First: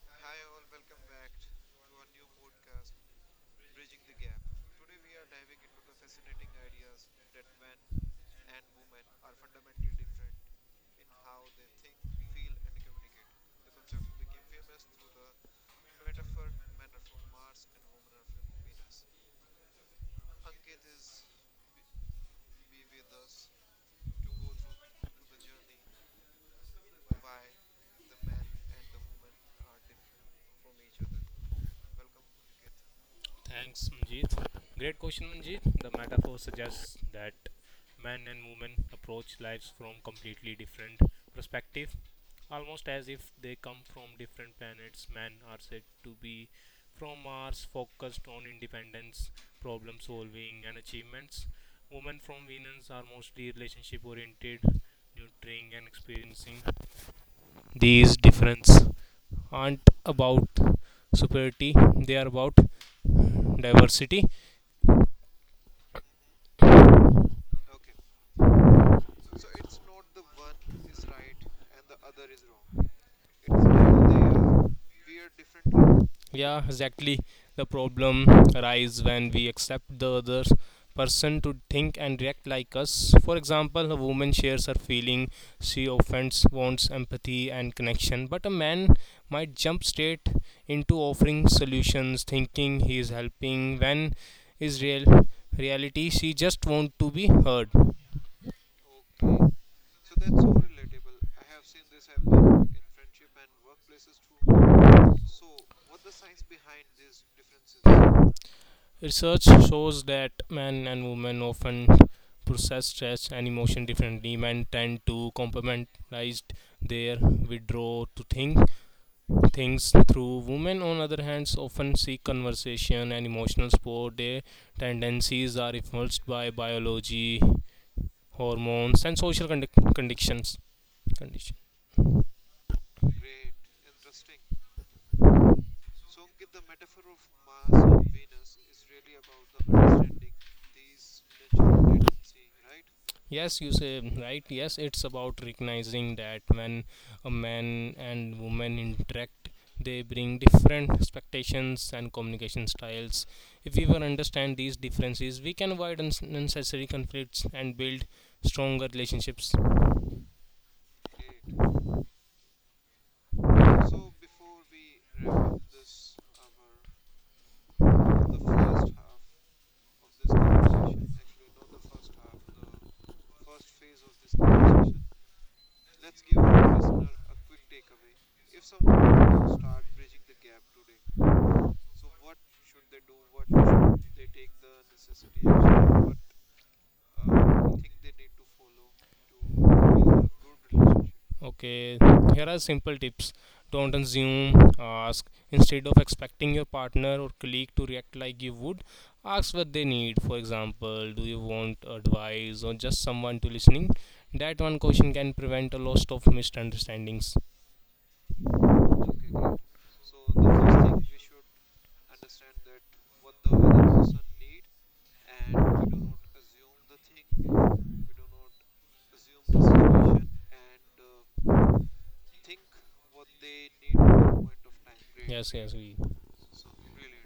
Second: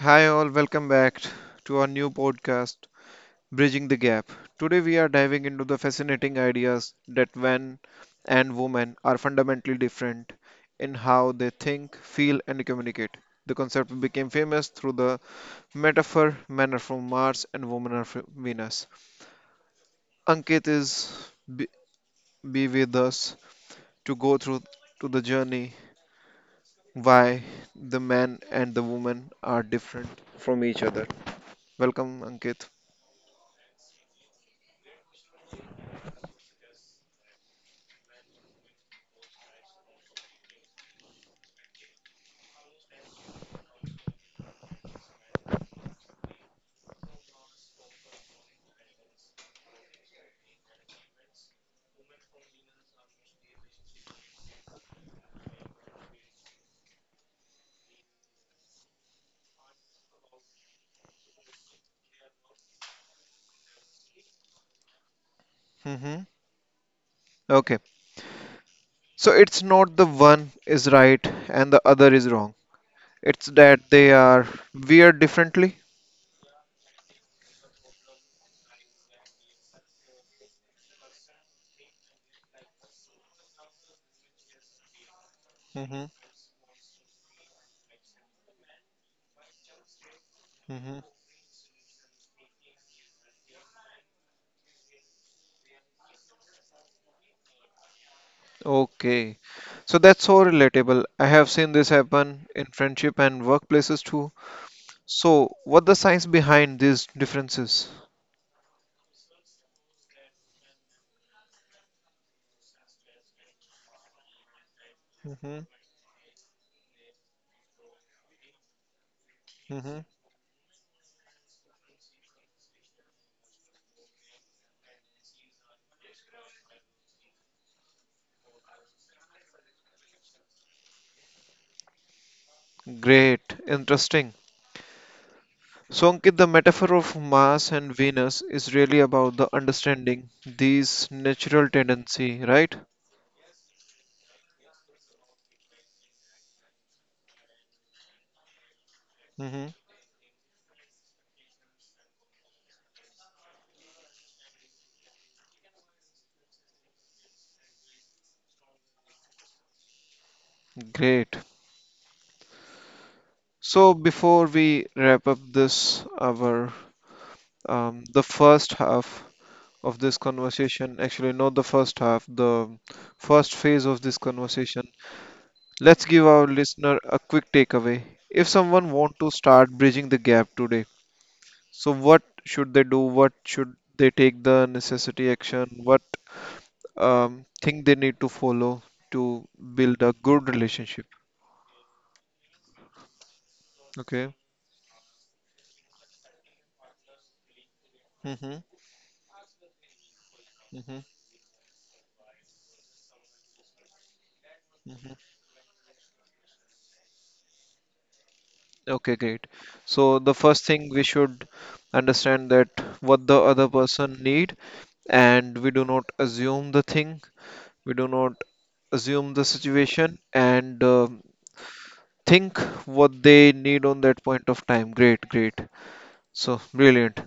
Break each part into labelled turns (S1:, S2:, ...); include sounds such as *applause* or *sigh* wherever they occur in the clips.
S1: Hi, all, welcome back to our new podcast, Bridging the Gap. Today, we are diving into the fascinating ideas that men and women are fundamentally different in how they think, feel, and communicate. The concept became famous through the metaphor men are from Mars and women are from Venus. Ankit is be, be with us to go through to the journey why the man and the woman are different from each other. Welcome, Ankit.
S2: Thanks, Manjeet. Great question, Manjeet. The metaphor suggests that men and women approach lives from completely different perspective, almost as if they come from different planets. Men are said to be from Mars, focused on independence, problem solving, and achievements. Women from Venus are mostly relationship oriented, nurturing, and experiencing. These differences aren't about superiority; they are about diversity.
S1: Hmm. Okay, so it's not the one is right and the other is wrong. It's that they are weird differently.
S2: Yeah, exactly. The problem arises when we accept the other person to think and react like us. For example, a woman shares her feeling, she
S1: hmm
S2: offends, wants empathy and connection, but a man might jump straight into
S1: hmm.
S2: offering solutions, thinking he is helping when is reality she just want to be heard.
S1: Okay. So that's so relatable. I have seen this happen in friendship and workplaces too. So what the science behind these differences?
S2: Research shows that men and women often process stress and emotion differently. Men tend to
S1: hmm
S2: compartmentalize their withdraw to think things
S1: hmm.
S2: through. Women, on other hand, often seek conversation and emotional support. Their tendencies are influenced by biology, hormones, and social conditions. Condition.
S1: Great, interesting. So Ankit, the metaphor of Mars and Venus is really about the understanding these natural tendency, right?
S2: Yes, you say right. Yes, it's about recognizing that when a man and woman interact,
S1: Hmm.
S2: they bring different expectations and communication styles. If we will understand these differences, we can avoid unnecessary conflicts and build stronger relationships.
S1: Great. So before we wrap up this our the first half of this conversation, actually not the first half, the first phase of this conversation, let's give our listener a quick takeaway. If someone want to start bridging the gap today, so what should they do? What should they take the necessity action? What thing they need to follow to build a good relationship?
S2: Okay, here are simple tips. Don't
S1: Okay.
S2: assume, ask. Instead of expecting your partner or colleague to react like you
S1: Mm-hmm.
S2: would, ask what they need. For
S1: Mm-hmm.
S2: example, do you want advice or just someone to listening? That one question can prevent a lot of misunderstandings.
S1: Okay, great. So the first thing we should understand that what the other person need and we do not assume the thing, we do not assume the situation and, think what they need on that point of time. Great,
S2: Yes,
S1: great.
S2: yes, we.
S1: So brilliant.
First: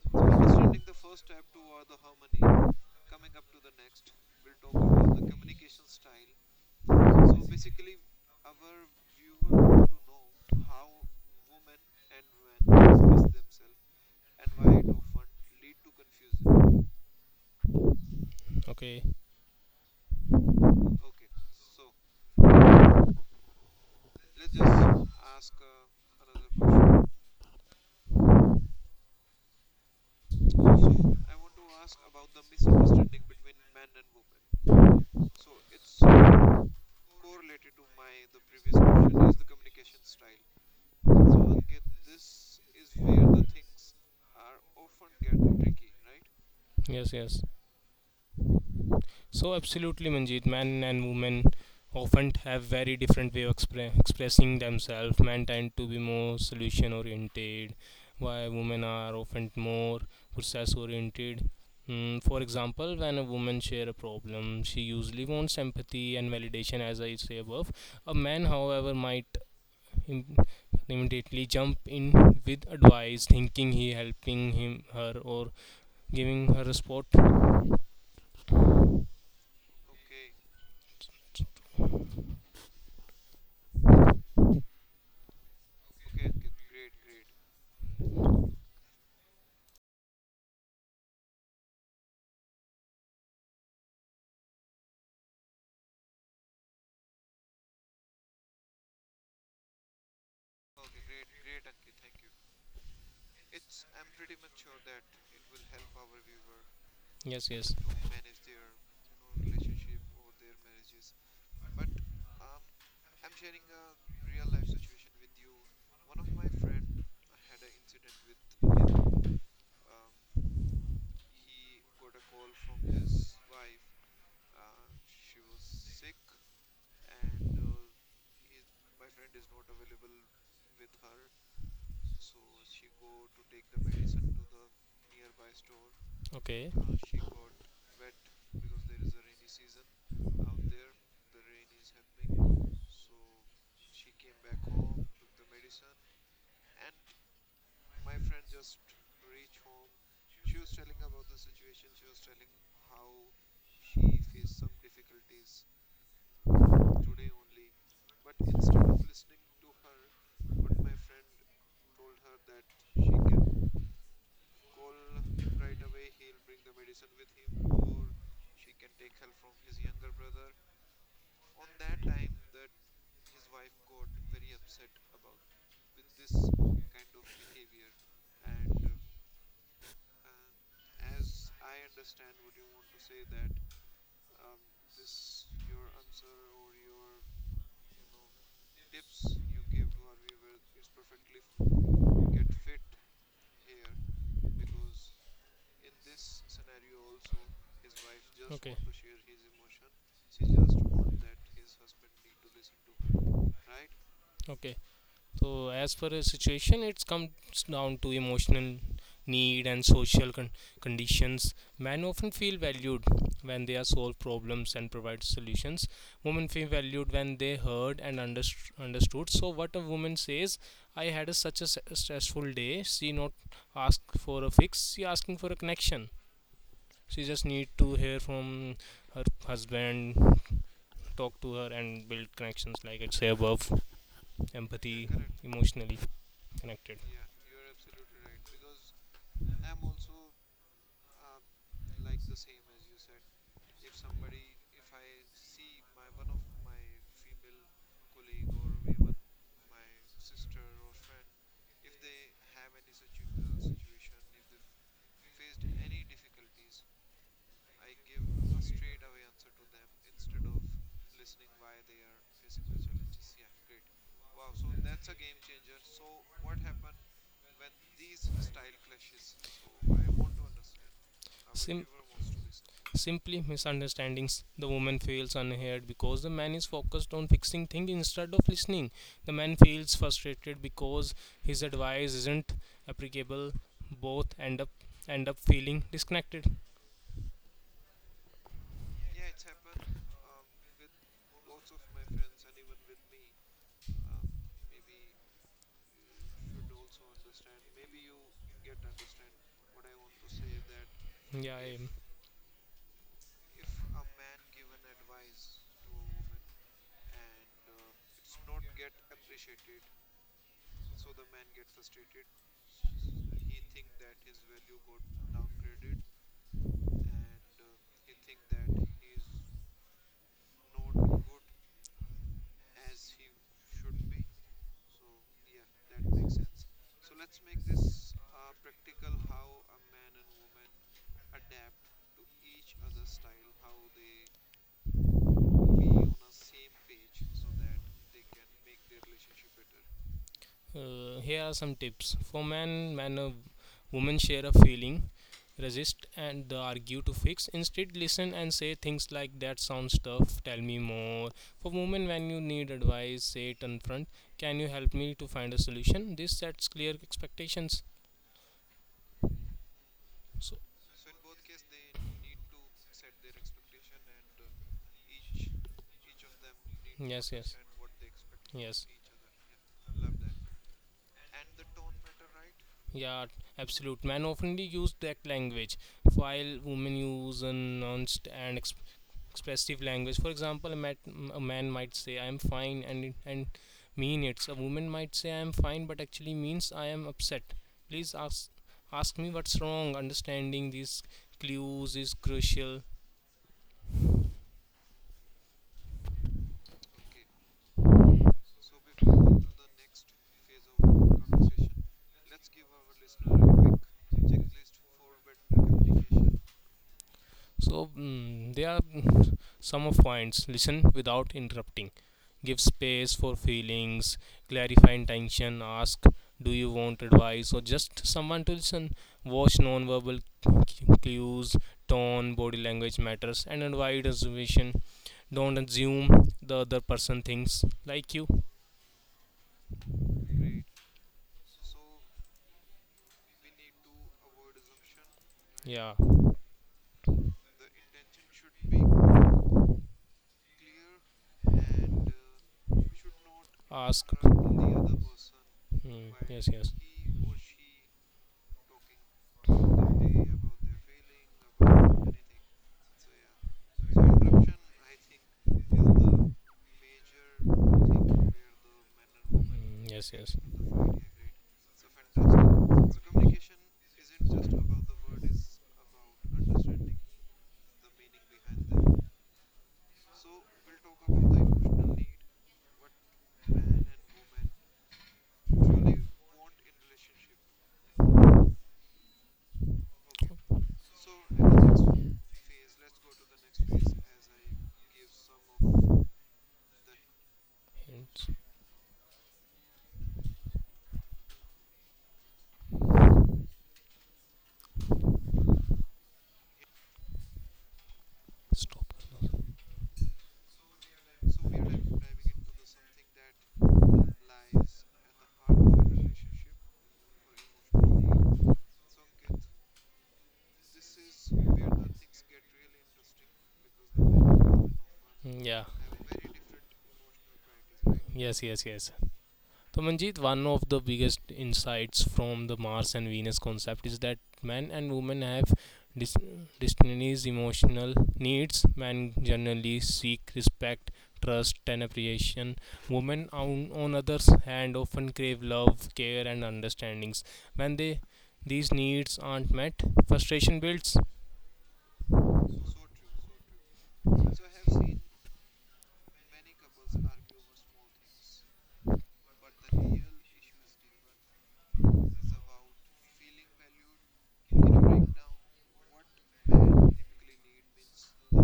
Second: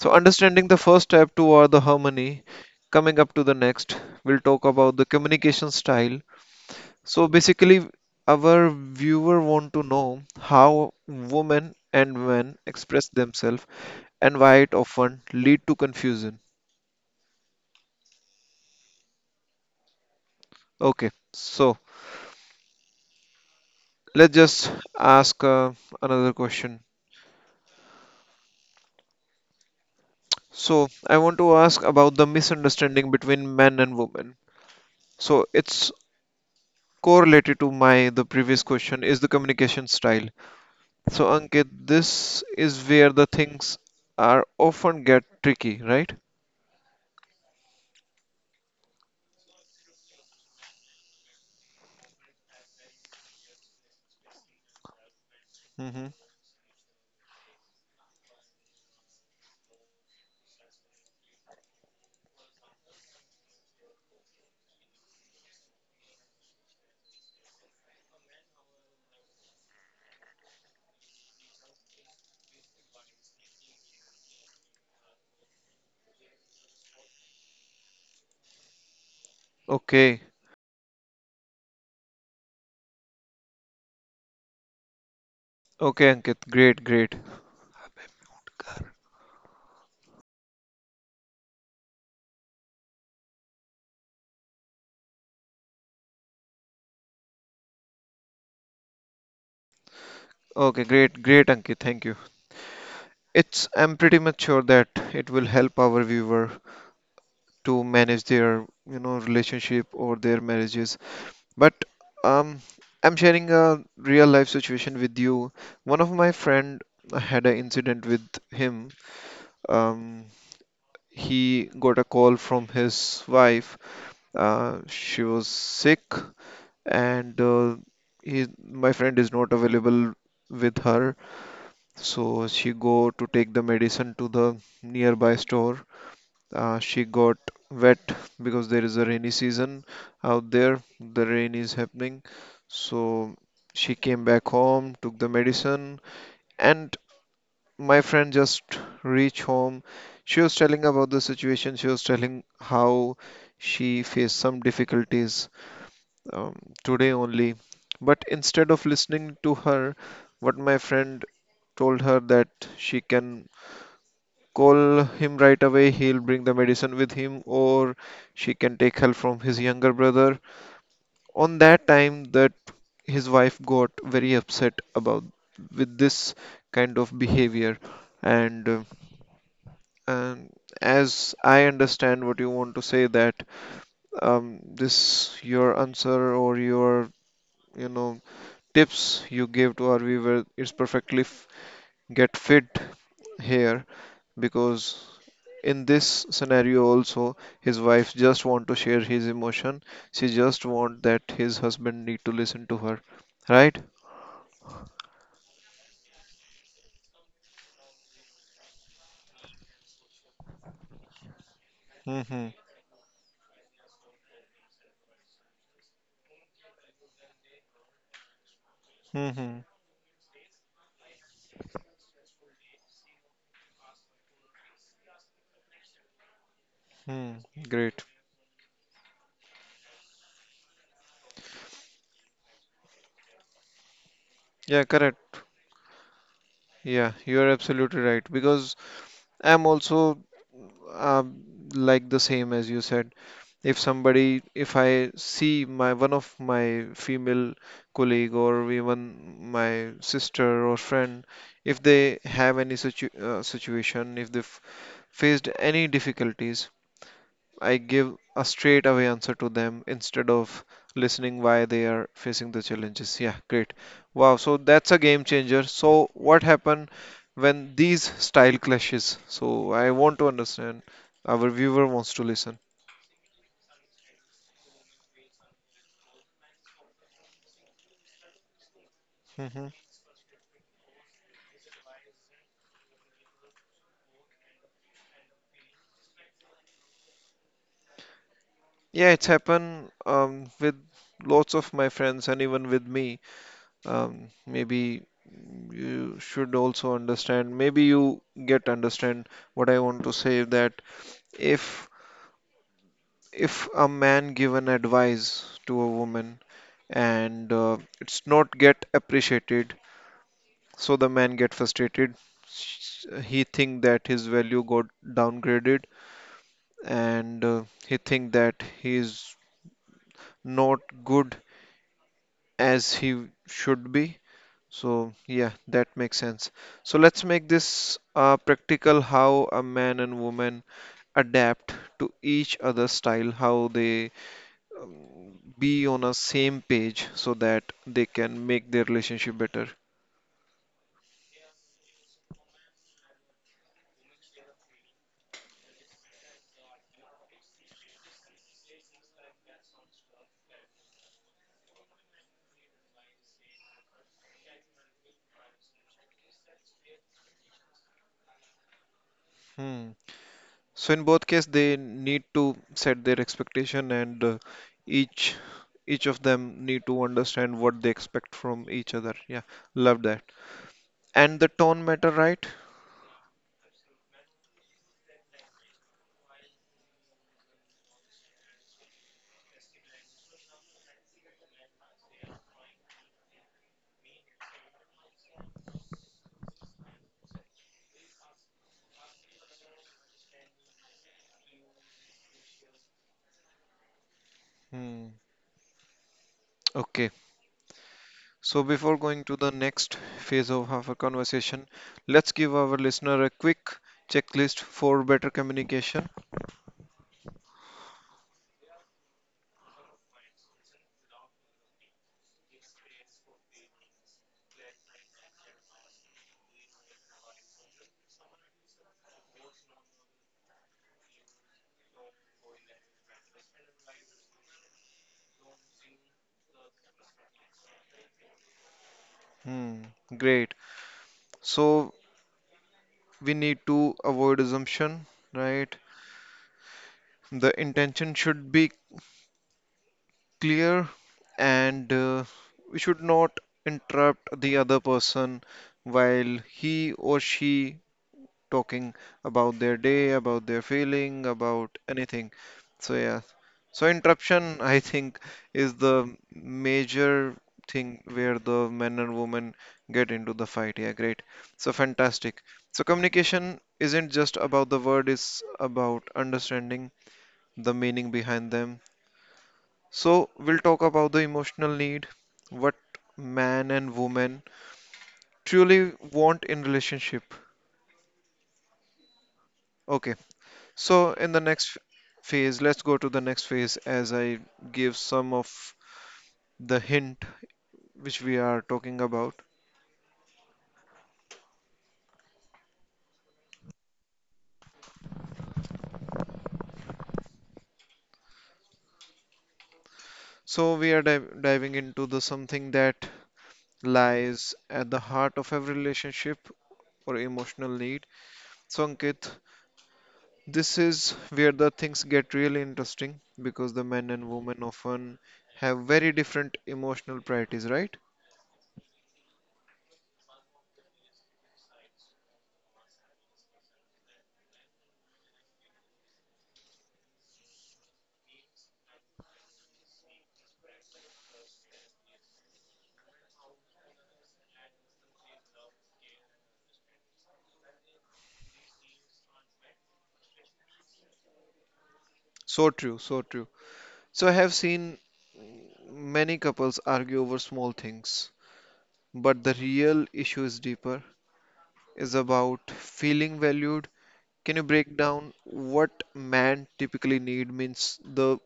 S1: So understanding the first step toward the harmony, coming up to the next, we'll talk about the communication style, so basically, our viewer want to know how women and men express themselves and why it often lead to confusion.
S2: Okay,
S1: Okay, so let's just ask another question. So I want to ask about the misunderstanding between men and women. So it's correlated to my the previous question is the communication style. So Ankit, this is where the things are often get tricky, right?
S2: yes, yes. So absolutely, Manjeet, men and women often have very different way of expressing themselves. Men tend to be
S1: Mm-hmm.
S2: more solution oriented, while women are often more process oriented. For example, when a woman share a problem, she usually wants empathy and validation, as I say above. A man, however, might im- immediately jump in with advice, thinking he helping him, her, or giving her a spot.
S1: Okay. Okay, Ankit. Great, great. Okay, great, great, Ankit. Thank you. It's I'm pretty much sure that it will help our viewer
S2: Yes, yes.
S1: to manage their, you know, relationship or their marriages. But um, I'm sharing a real life situation with you. One of my friend had an incident with him. Um, he got a call from his wife. She was sick, and he, my friend is not available with her. So she go to take the medicine to the nearby store.
S2: Okay.
S1: She got wet because there is a rainy season
S2: A.
S1: out there. The rain is happening. So she came back home, took the medicine, and my friend just reached home. She was telling about the situation. She was telling how she faced some difficulties um, today only. But instead of listening to her, what my friend told her that she can call him right away. He'll bring the medicine with him, or she can take help from his younger brother. On that time, that his wife got very upset about with this kind of behavior, and uh, and as I understand what you want to say that this your answer or your, you know, tips you gave to our viewer is perfectly get fit here because in this scenario also his wife just want
S2: Okay.
S1: to share his emotion. She just want that his husband need to listen to her, right?
S2: Okay. So as per a situation, it comes down to emotional need and social conditions. Men often
S1: Mm-hmm.
S2: feel valued when they are solve problems and provide solutions. Women feel valued when they heard and understood. So
S1: Mm-hmm.
S2: what a woman says, "I had a, such a stressful day." She not ask for a fix. She asking for a connection. She
S1: Hmm.
S2: just need to
S1: Great.
S2: hear from her husband, talk to her and build connections like I say above,
S1: Yeah,
S2: empathy, correct,
S1: correct.
S2: emotionally connected.
S1: Yeah, you are absolutely right because I'm also um, like the same as you said. If somebody, if I see my one of my female colleague or even my sister or friend, if they have any situation, if they've faced any difficulties, I give a straight away answer to them instead of listening why they are facing the challenges. Yeah, great. Wow, so that's a game changer. So what happened when these style clashes? So I want to understand, our viewer
S2: Sim-
S1: wants to listen.
S2: Simply misunderstandings. The woman feels unheard because the man is focused on fixing things instead of listening. The man
S1: Hmm.
S2: feels frustrated because his advice isn't applicable. Both end up feeling disconnected.
S1: Yeah, it's happened with lots of my friends and even with me. Maybe you should also understand. Maybe you get understand what I want to say that
S2: Yeah, I
S1: if
S2: am.
S1: if a man give an advice to a woman and it's not get appreciated, so the man get frustrated. Sh- He think that his value got downgraded and he think that he is not good as he should be. So, yeah, that makes sense. So, let's make this practical, how a man and woman adapt to each other's style, how they um, be on a same page so that they can make their relationship better.
S2: Here are some tips. For men, men a women share a feeling, resist and argue to fix. Instead, listen and say things like that sounds tough, tell me more. For women, when you need advice, say it in front. Can you help me to find a solution? This sets clear expectations.
S1: Hmm.
S2: So,
S1: So, in both cases, they need to set their expectation, and each of them need to
S2: yes, yes,
S1: understand what they expect from
S2: yes.
S1: each other. Yeah, love that. And the tone matter, right?
S2: Yeah, absolute. Men often use direct language, while women use a nuanced and expressive language. For example, a man might say, "I am fine," and mean it. A woman might say, "I am fine," but actually means, "I am upset." Please ask me what's wrong. Understanding these clues is crucial.
S1: Hmm. Okay. So, before going to the next phase of our conversation, let's give our listener a quick checklist for better communication.
S2: So there are some of points. Listen without interrupting. Give space for feelings. Clarify intention. Ask, do you want advice or just someone to listen? Watch non-verbal cu- clues. Tone, body language matters, and avoid assumption. Don't assume the other person thinks like you.
S1: Hmm, great. So, we need to avoid assumption, right?
S2: Yeah.
S1: The intention should be clear and we should not
S2: Ask.
S1: interrupt the other person
S2: Mm,
S1: while
S2: yes. Yes.
S1: he or she talking about their day, about their feeling, about anything. So yeah. So interruption, *laughs* I think, is the major thing where the men and women
S2: Mm,
S1: get
S2: yes.
S1: into
S2: Yes.
S1: the fight. Yeah, great. So fantastic. So communication isn't just about the word, it's about understanding the meaning behind them. So we'll talk about the emotional need, what man and woman truly want in relationship. Okay. So in the next phase, let's go to the next phase as I give some of the hint which
S2: Hints.
S1: we are talking about.
S2: Stop.
S1: So we are diving into the something that lies at the heart of every relationship or emotional need. So Ankit, this is where the things get really interesting because the men and women often
S2: Yeah,
S1: have very different emotional priorities, right?
S2: yes, yes, yes. So, Manjeet, one of the biggest insights from the Mars and Venus concept is that men and women have dis- destinies, emotional needs. Men generally seek respect, trust, and appreciation. Women, on others hand, often crave love, care, and understandings. When they these needs aren't met, frustration builds.
S1: So true, so true. So I have seen many couples argue over small things, but the real issue is deeper, is about feeling valued. Can you break down what man typically need means the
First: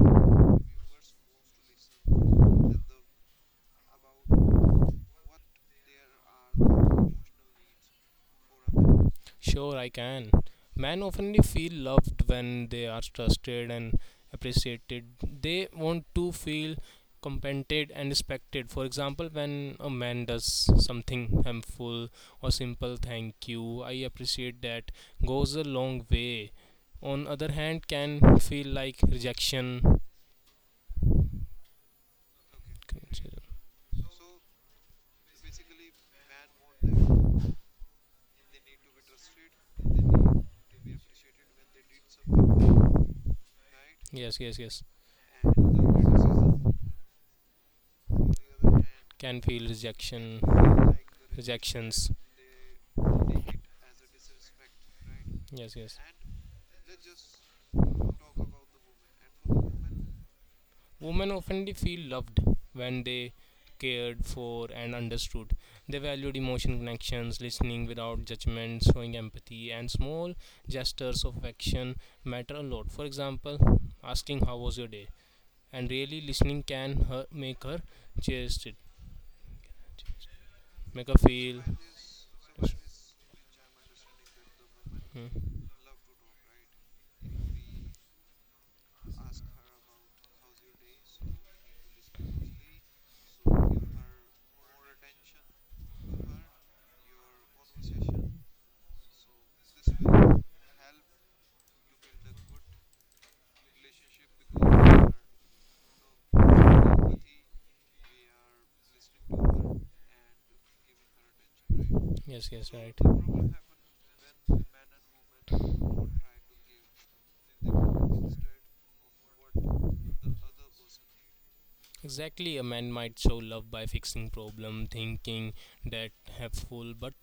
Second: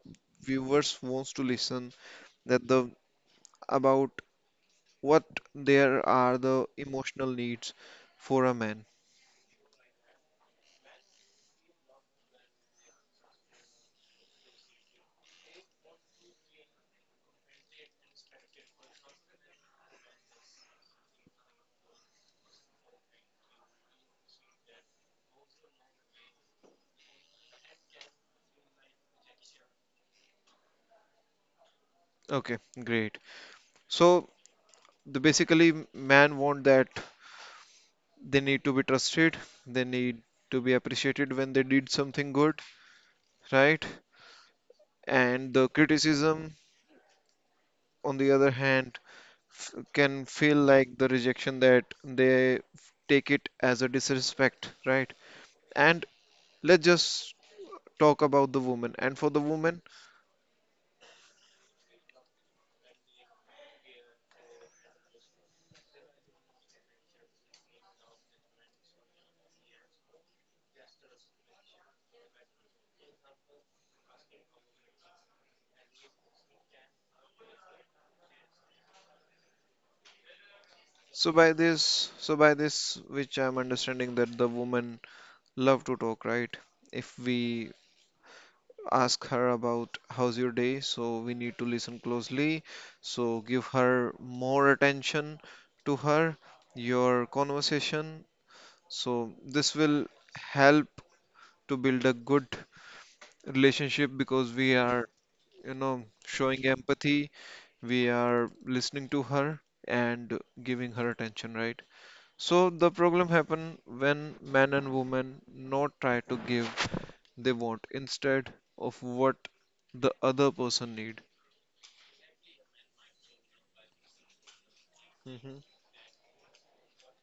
S1: viewers wants to listen that the about what there are the emotional needs for a man.
S2: Sure, I can. Men often feel loved when they are trusted and appreciated. They want to feel compensated and respected. For example, when a man does something harmful or simple thank you, I appreciate that goes a long way. On other hand, can feel like rejection.
S1: Okay, great. So the basically man want that they need to be trusted, they need to be appreciated when they did something good, right?
S2: Yes, yes, yes.
S1: And the criticism, on the other hand,
S2: Can feel
S1: can
S2: rejection,
S1: feel like the rejection that
S2: rejections.
S1: they take it as a disrespect, right?
S2: Yes, yes.
S1: And let's just talk about the woman. And for the woman,
S2: Women often feel loved when they cared for and understood. They valued emotion connections, listening without judgment, showing empathy, and small gestures of affection matter a lot. For example, asking how was your day, and really listening can make her cherish it, make her feel.
S1: so by this, which I'm understanding that the woman
S2: Hmm.
S1: love to talk, right? If we ask her about how's your day, so we need to listen closely. So give her more attention to her, your conversation. So this will help to build a good relationship because we are, you know, showing empathy, we are listening to her and giving her attention, right?
S2: Yes,
S1: So
S2: yes,
S1: the
S2: right.
S1: problem happen when man and woman not try to give they want instead of what the other person need.
S2: Exactly, a man might show love by fixing problem, thinking
S1: hmm
S2: that helpful, but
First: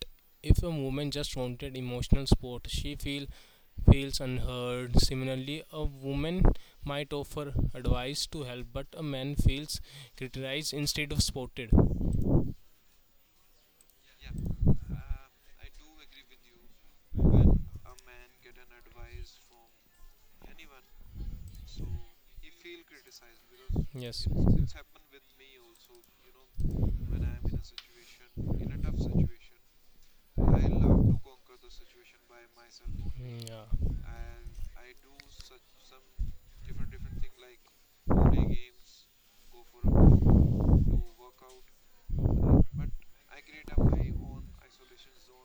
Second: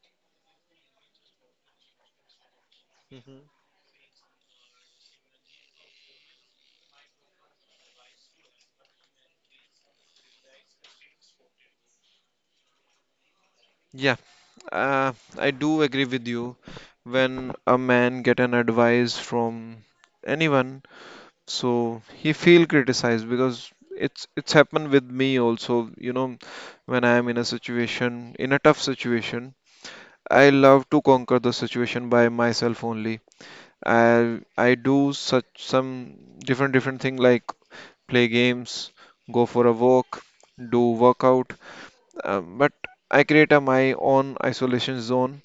S2: if a woman just wanted emotional support, she feel
S1: hmm
S2: feels unheard. Similarly, a woman might offer advice to help, but a man feels criticized instead of supported.
S1: Yeah, I do agree with you. When a man get an advice from anyone, so he feel criticized because
S2: Yes.
S1: it's happened with me also, you know, when I am in a situation, in a tough situation, I love to conquer the situation by myself only.
S2: Mm, yeah.
S1: I do such some different different thing like play games, go for a walk, do workout, but I create a, my own isolation zone,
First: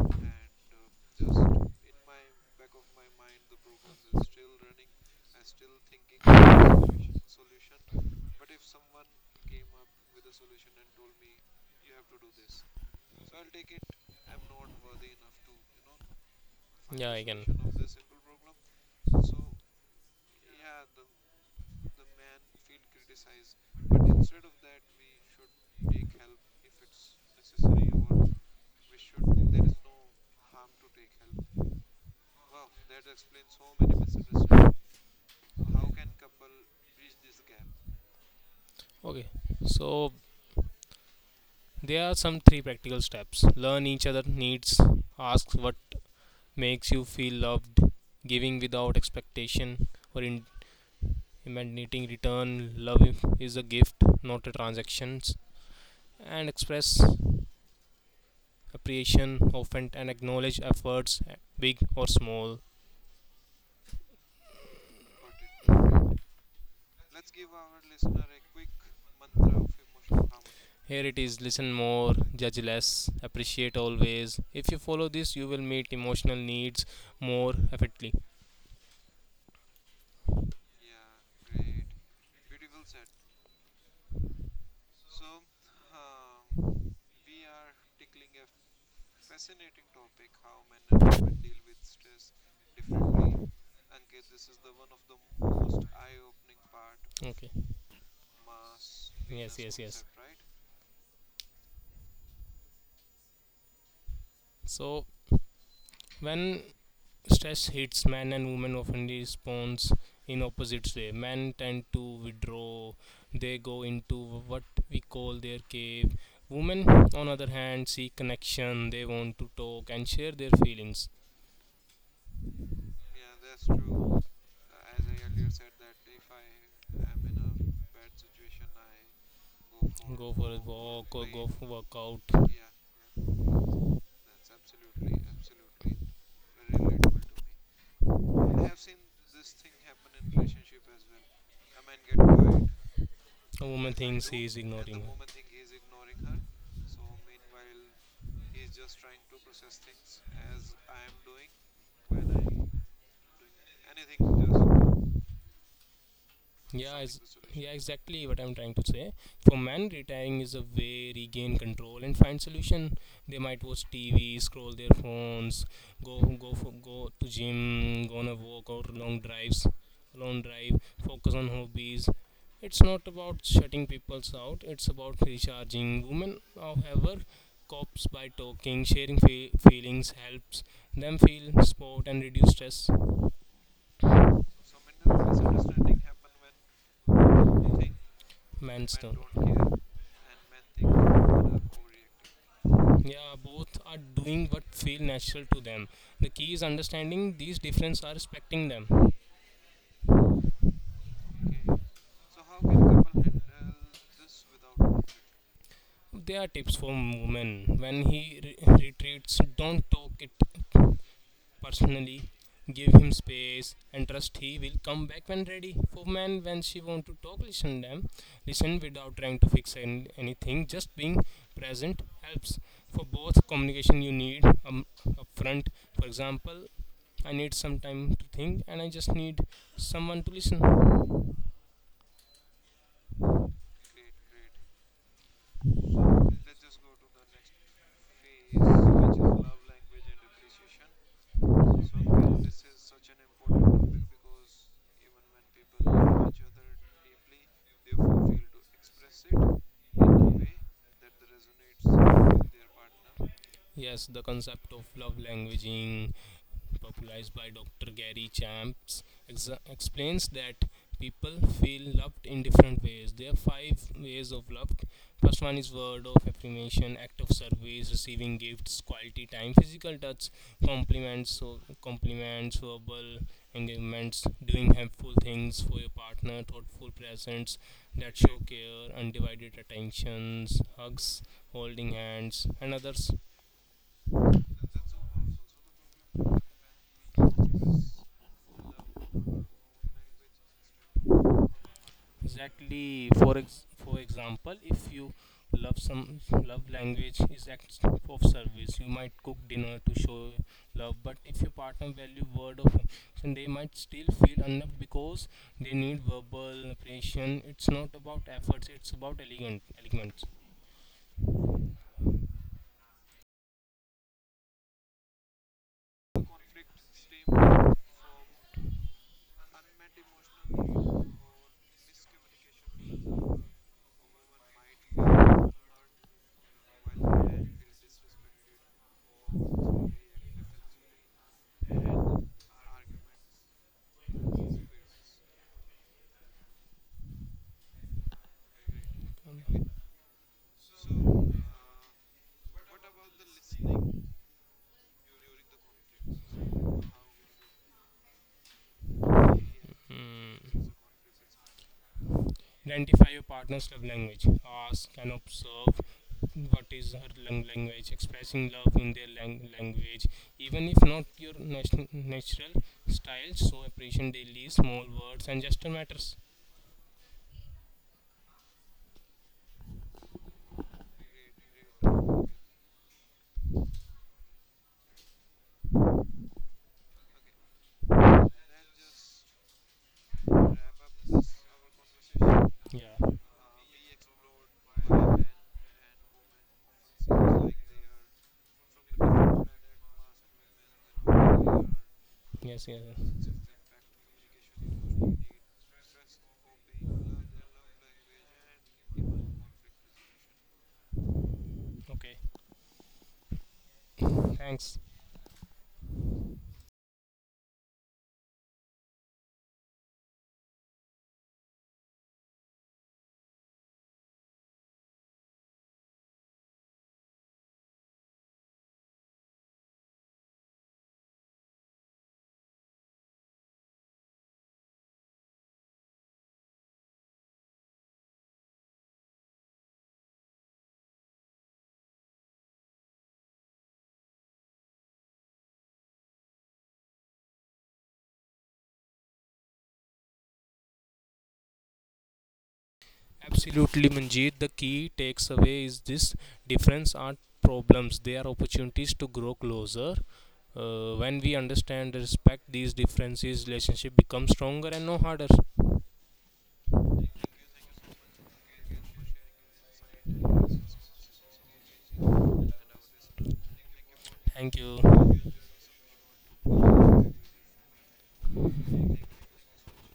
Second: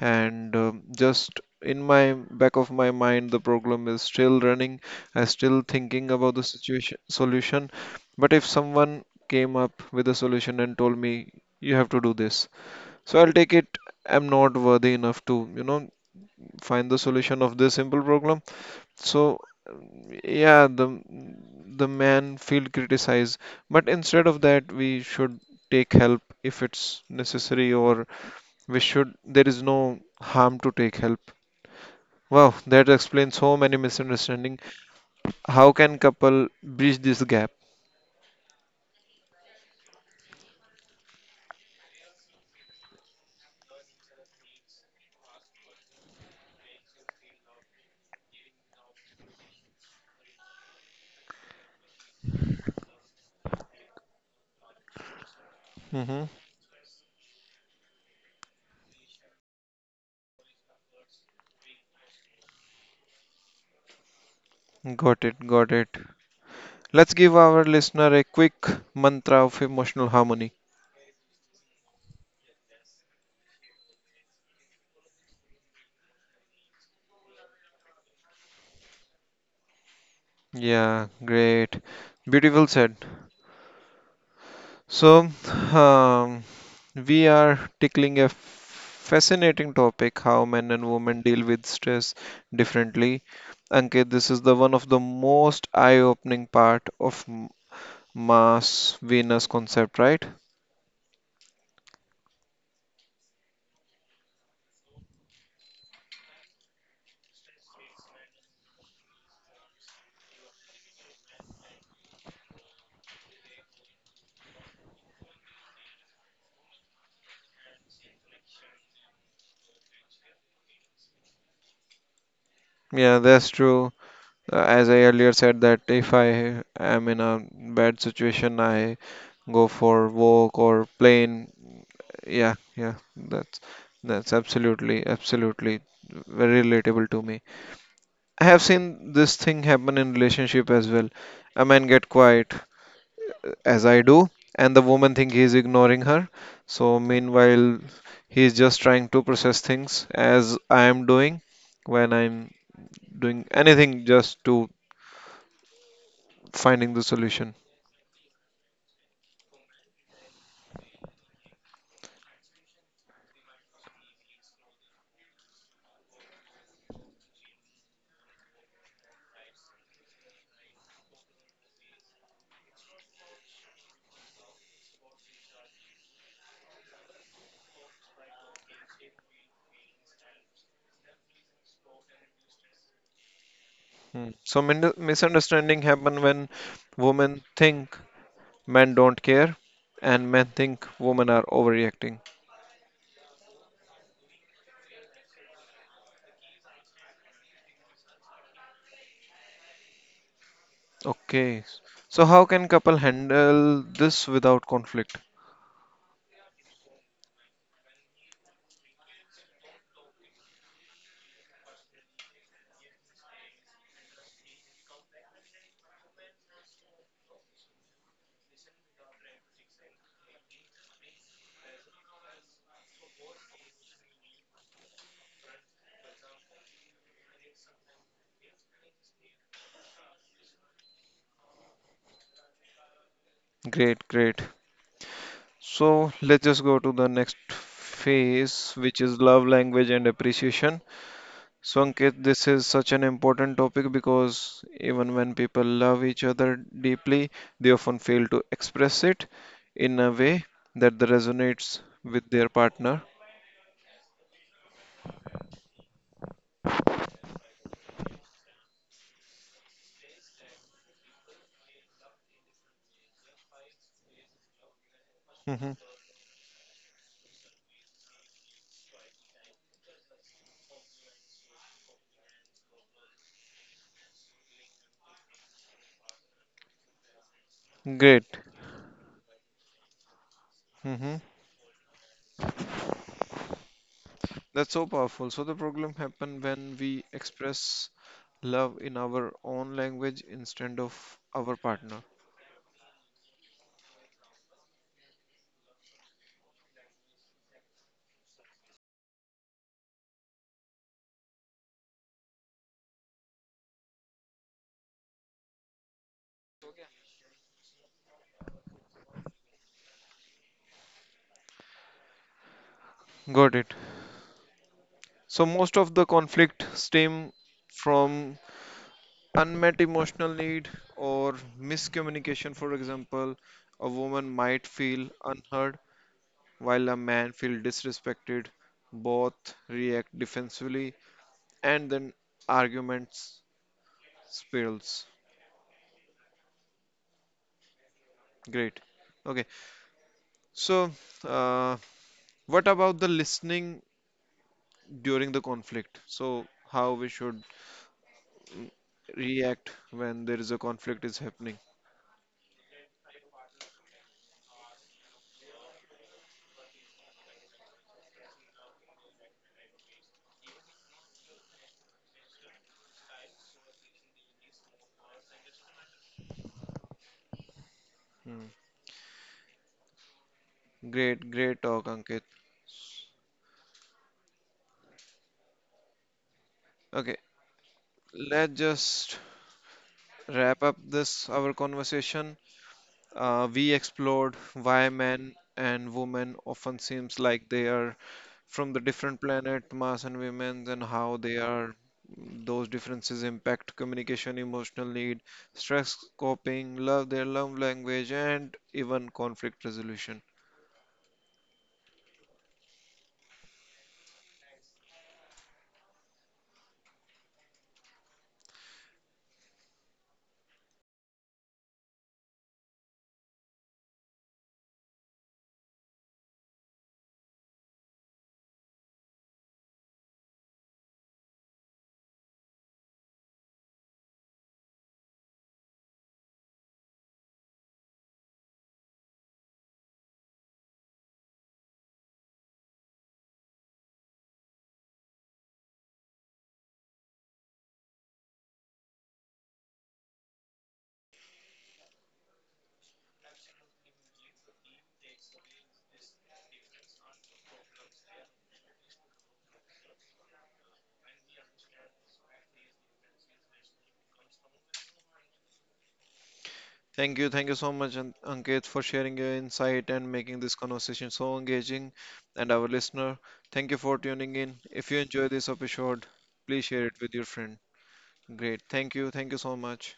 S1: and just in my back of my mind, the problem is still running. I'm still thinking about the situation solution. But if someone came up with a solution and told me you have to do this, so I'll take it. I'm not worthy enough to, you know, find the
S2: Yeah, I
S1: solution
S2: can.
S1: of this simple problem. So yeah, the man feel criticized, but instead of that, we should take help if it's necessary, or we should. There is no harm to take help. Wow, that explains so many misunderstanding. How can couple bridge this gap?
S2: Okay. So there are some three practical steps. Learn each other needs. Ask what makes you feel loved. Giving without expectation or in demanding return. Love is a gift, not a transaction.
S1: Hmm.
S2: And express appreciation often and acknowledge efforts, big or small.
S1: Got it, got it. Let's give our listener a quick mantra of emotional harmony.
S2: Here it is: listen more, judge less, appreciate always. If you follow this, you will meet emotional needs more effectively.
S1: Yeah, great. Beautiful said. So, um, we are tickling a fascinating topic how men and women deal with stress differently. Ankit, this is the one of the most eye-opening part of
S2: Okay.
S1: Mars Venus
S2: Yes, yes,
S1: concept,
S2: yes.
S1: right?
S2: So when stress hits, men and women often responds in opposite way. Men tend to withdraw; they go into what we call their cave. Women, on other hand, seek connection. They want to talk and share their feelings.
S1: Yeah, that's true. As I earlier said that if I am in a bad situation, I go for
S2: Go for
S1: walk
S2: a
S1: or
S2: walk or go
S1: plane.
S2: for workout.
S1: Yeah, yeah, that's absolutely, absolutely very relatable to me. I have seen this thing happen in relationship as well. A man get quiet
S2: A
S1: as
S2: woman
S1: I
S2: thinks
S1: do,
S2: he is
S1: and the
S2: ignoring her.
S1: woman think he is ignoring her. So meanwhile, he is just trying to process things as I am doing when I'm doing anything just to finding the
S2: Yeah,
S1: solution.
S2: yeah, exactly what I'm trying to say. For men, retiring is a way regain control and find solution. They might watch TV, scroll their phones, go to gym, go on a walk or long drives, long drive. Focus on hobbies. It's not about shutting people out. It's about recharging. Women, however, copes by talking, sharing feelings helps them feel support and reduce stress.
S1: Hmm. So misunderstanding happen when women think
S2: Men's
S1: men
S2: don't.
S1: don't care, and men think women are overreacting.
S2: Yeah, both are doing what feel natural to them. The key is understanding these differences are respecting them.
S1: Okay, so how can couple handle this without conflict?
S2: There are tips for women. When he retreats, don't talk it personally, give him space and trust he will come back when ready. For men, when she want to talk, listen them, listen without trying to fix anything. Just being present helps. For both, communication you need upfront. For example, I need some time to think, and I just need someone to listen.
S1: Great, great. So let's just go to the next phase, which is love language and appreciation. So, Ankit, this is such an important topic because even when people love each other deeply, they often fail to express it in a way that resonates with their partner.
S2: Yes, the concept of love languaging, popularized by Dr. Gary Champs, explains that people feel loved in different ways. There are five ways of love. First one
S1: Hmm.
S2: is word of affirmation, act of service, receiving gifts, quality time, physical touch, compliments, so compliments, verbal engagements, doing helpful things for your partner, thoughtful presents that show
S1: Great.
S2: care, undivided attentions,
S1: Hmm.
S2: hugs, holding hands, and others.
S1: That's so powerful. So the problem happen when we express love in our own language instead of our partner.
S2: Exactly. For for example, if you love some love language is acts of service, you might cook dinner to show love, but if your partner value word of affirmation, they might still feel unloved because they need verbal appreciation. It's not about efforts, it's about elegant elegments.
S1: Got it. So most of the conflict stem from unmet emotional need or miscommunication. For example, a woman might feel unheard while a man feels disrespected. Both react defensively and then arguments spirals. Great. Okay. So uh, what about the listening during the conflict? So how we should react when there is a
S2: Hmm.
S1: conflict is happening.
S2: Identify your partner's love language. Ask and observe what is her language, expressing love in their language, even if not your natural style. So appreciation daily, small words and gesture matters.
S1: Great, great talk, Ankit. Okay, let's just wrap up this our conversation.
S2: Yeah.
S1: We explored why men and women often seems like they are from the different planet, Mars and women, and how they are
S2: Yes.
S1: those
S2: Yes. Yes.
S1: differences impact communication, emotional need, stress coping, love, their love language, and even conflict resolution.
S2: Okay. Thanks. Absolutely, Manjeet. The key takes away is this difference aren't problems; they are opportunities to grow closer. When we understand, respect these differences, relationship becomes stronger and no harder.
S1: Thank you so much, Ankit, for sharing your insight and making this conversation so engaging. And our listener, thank you for tuning
S2: Thank
S1: in. If you
S2: you.
S1: enjoy this episode, please share it with your friend. Great. Thank you. Thank you so much.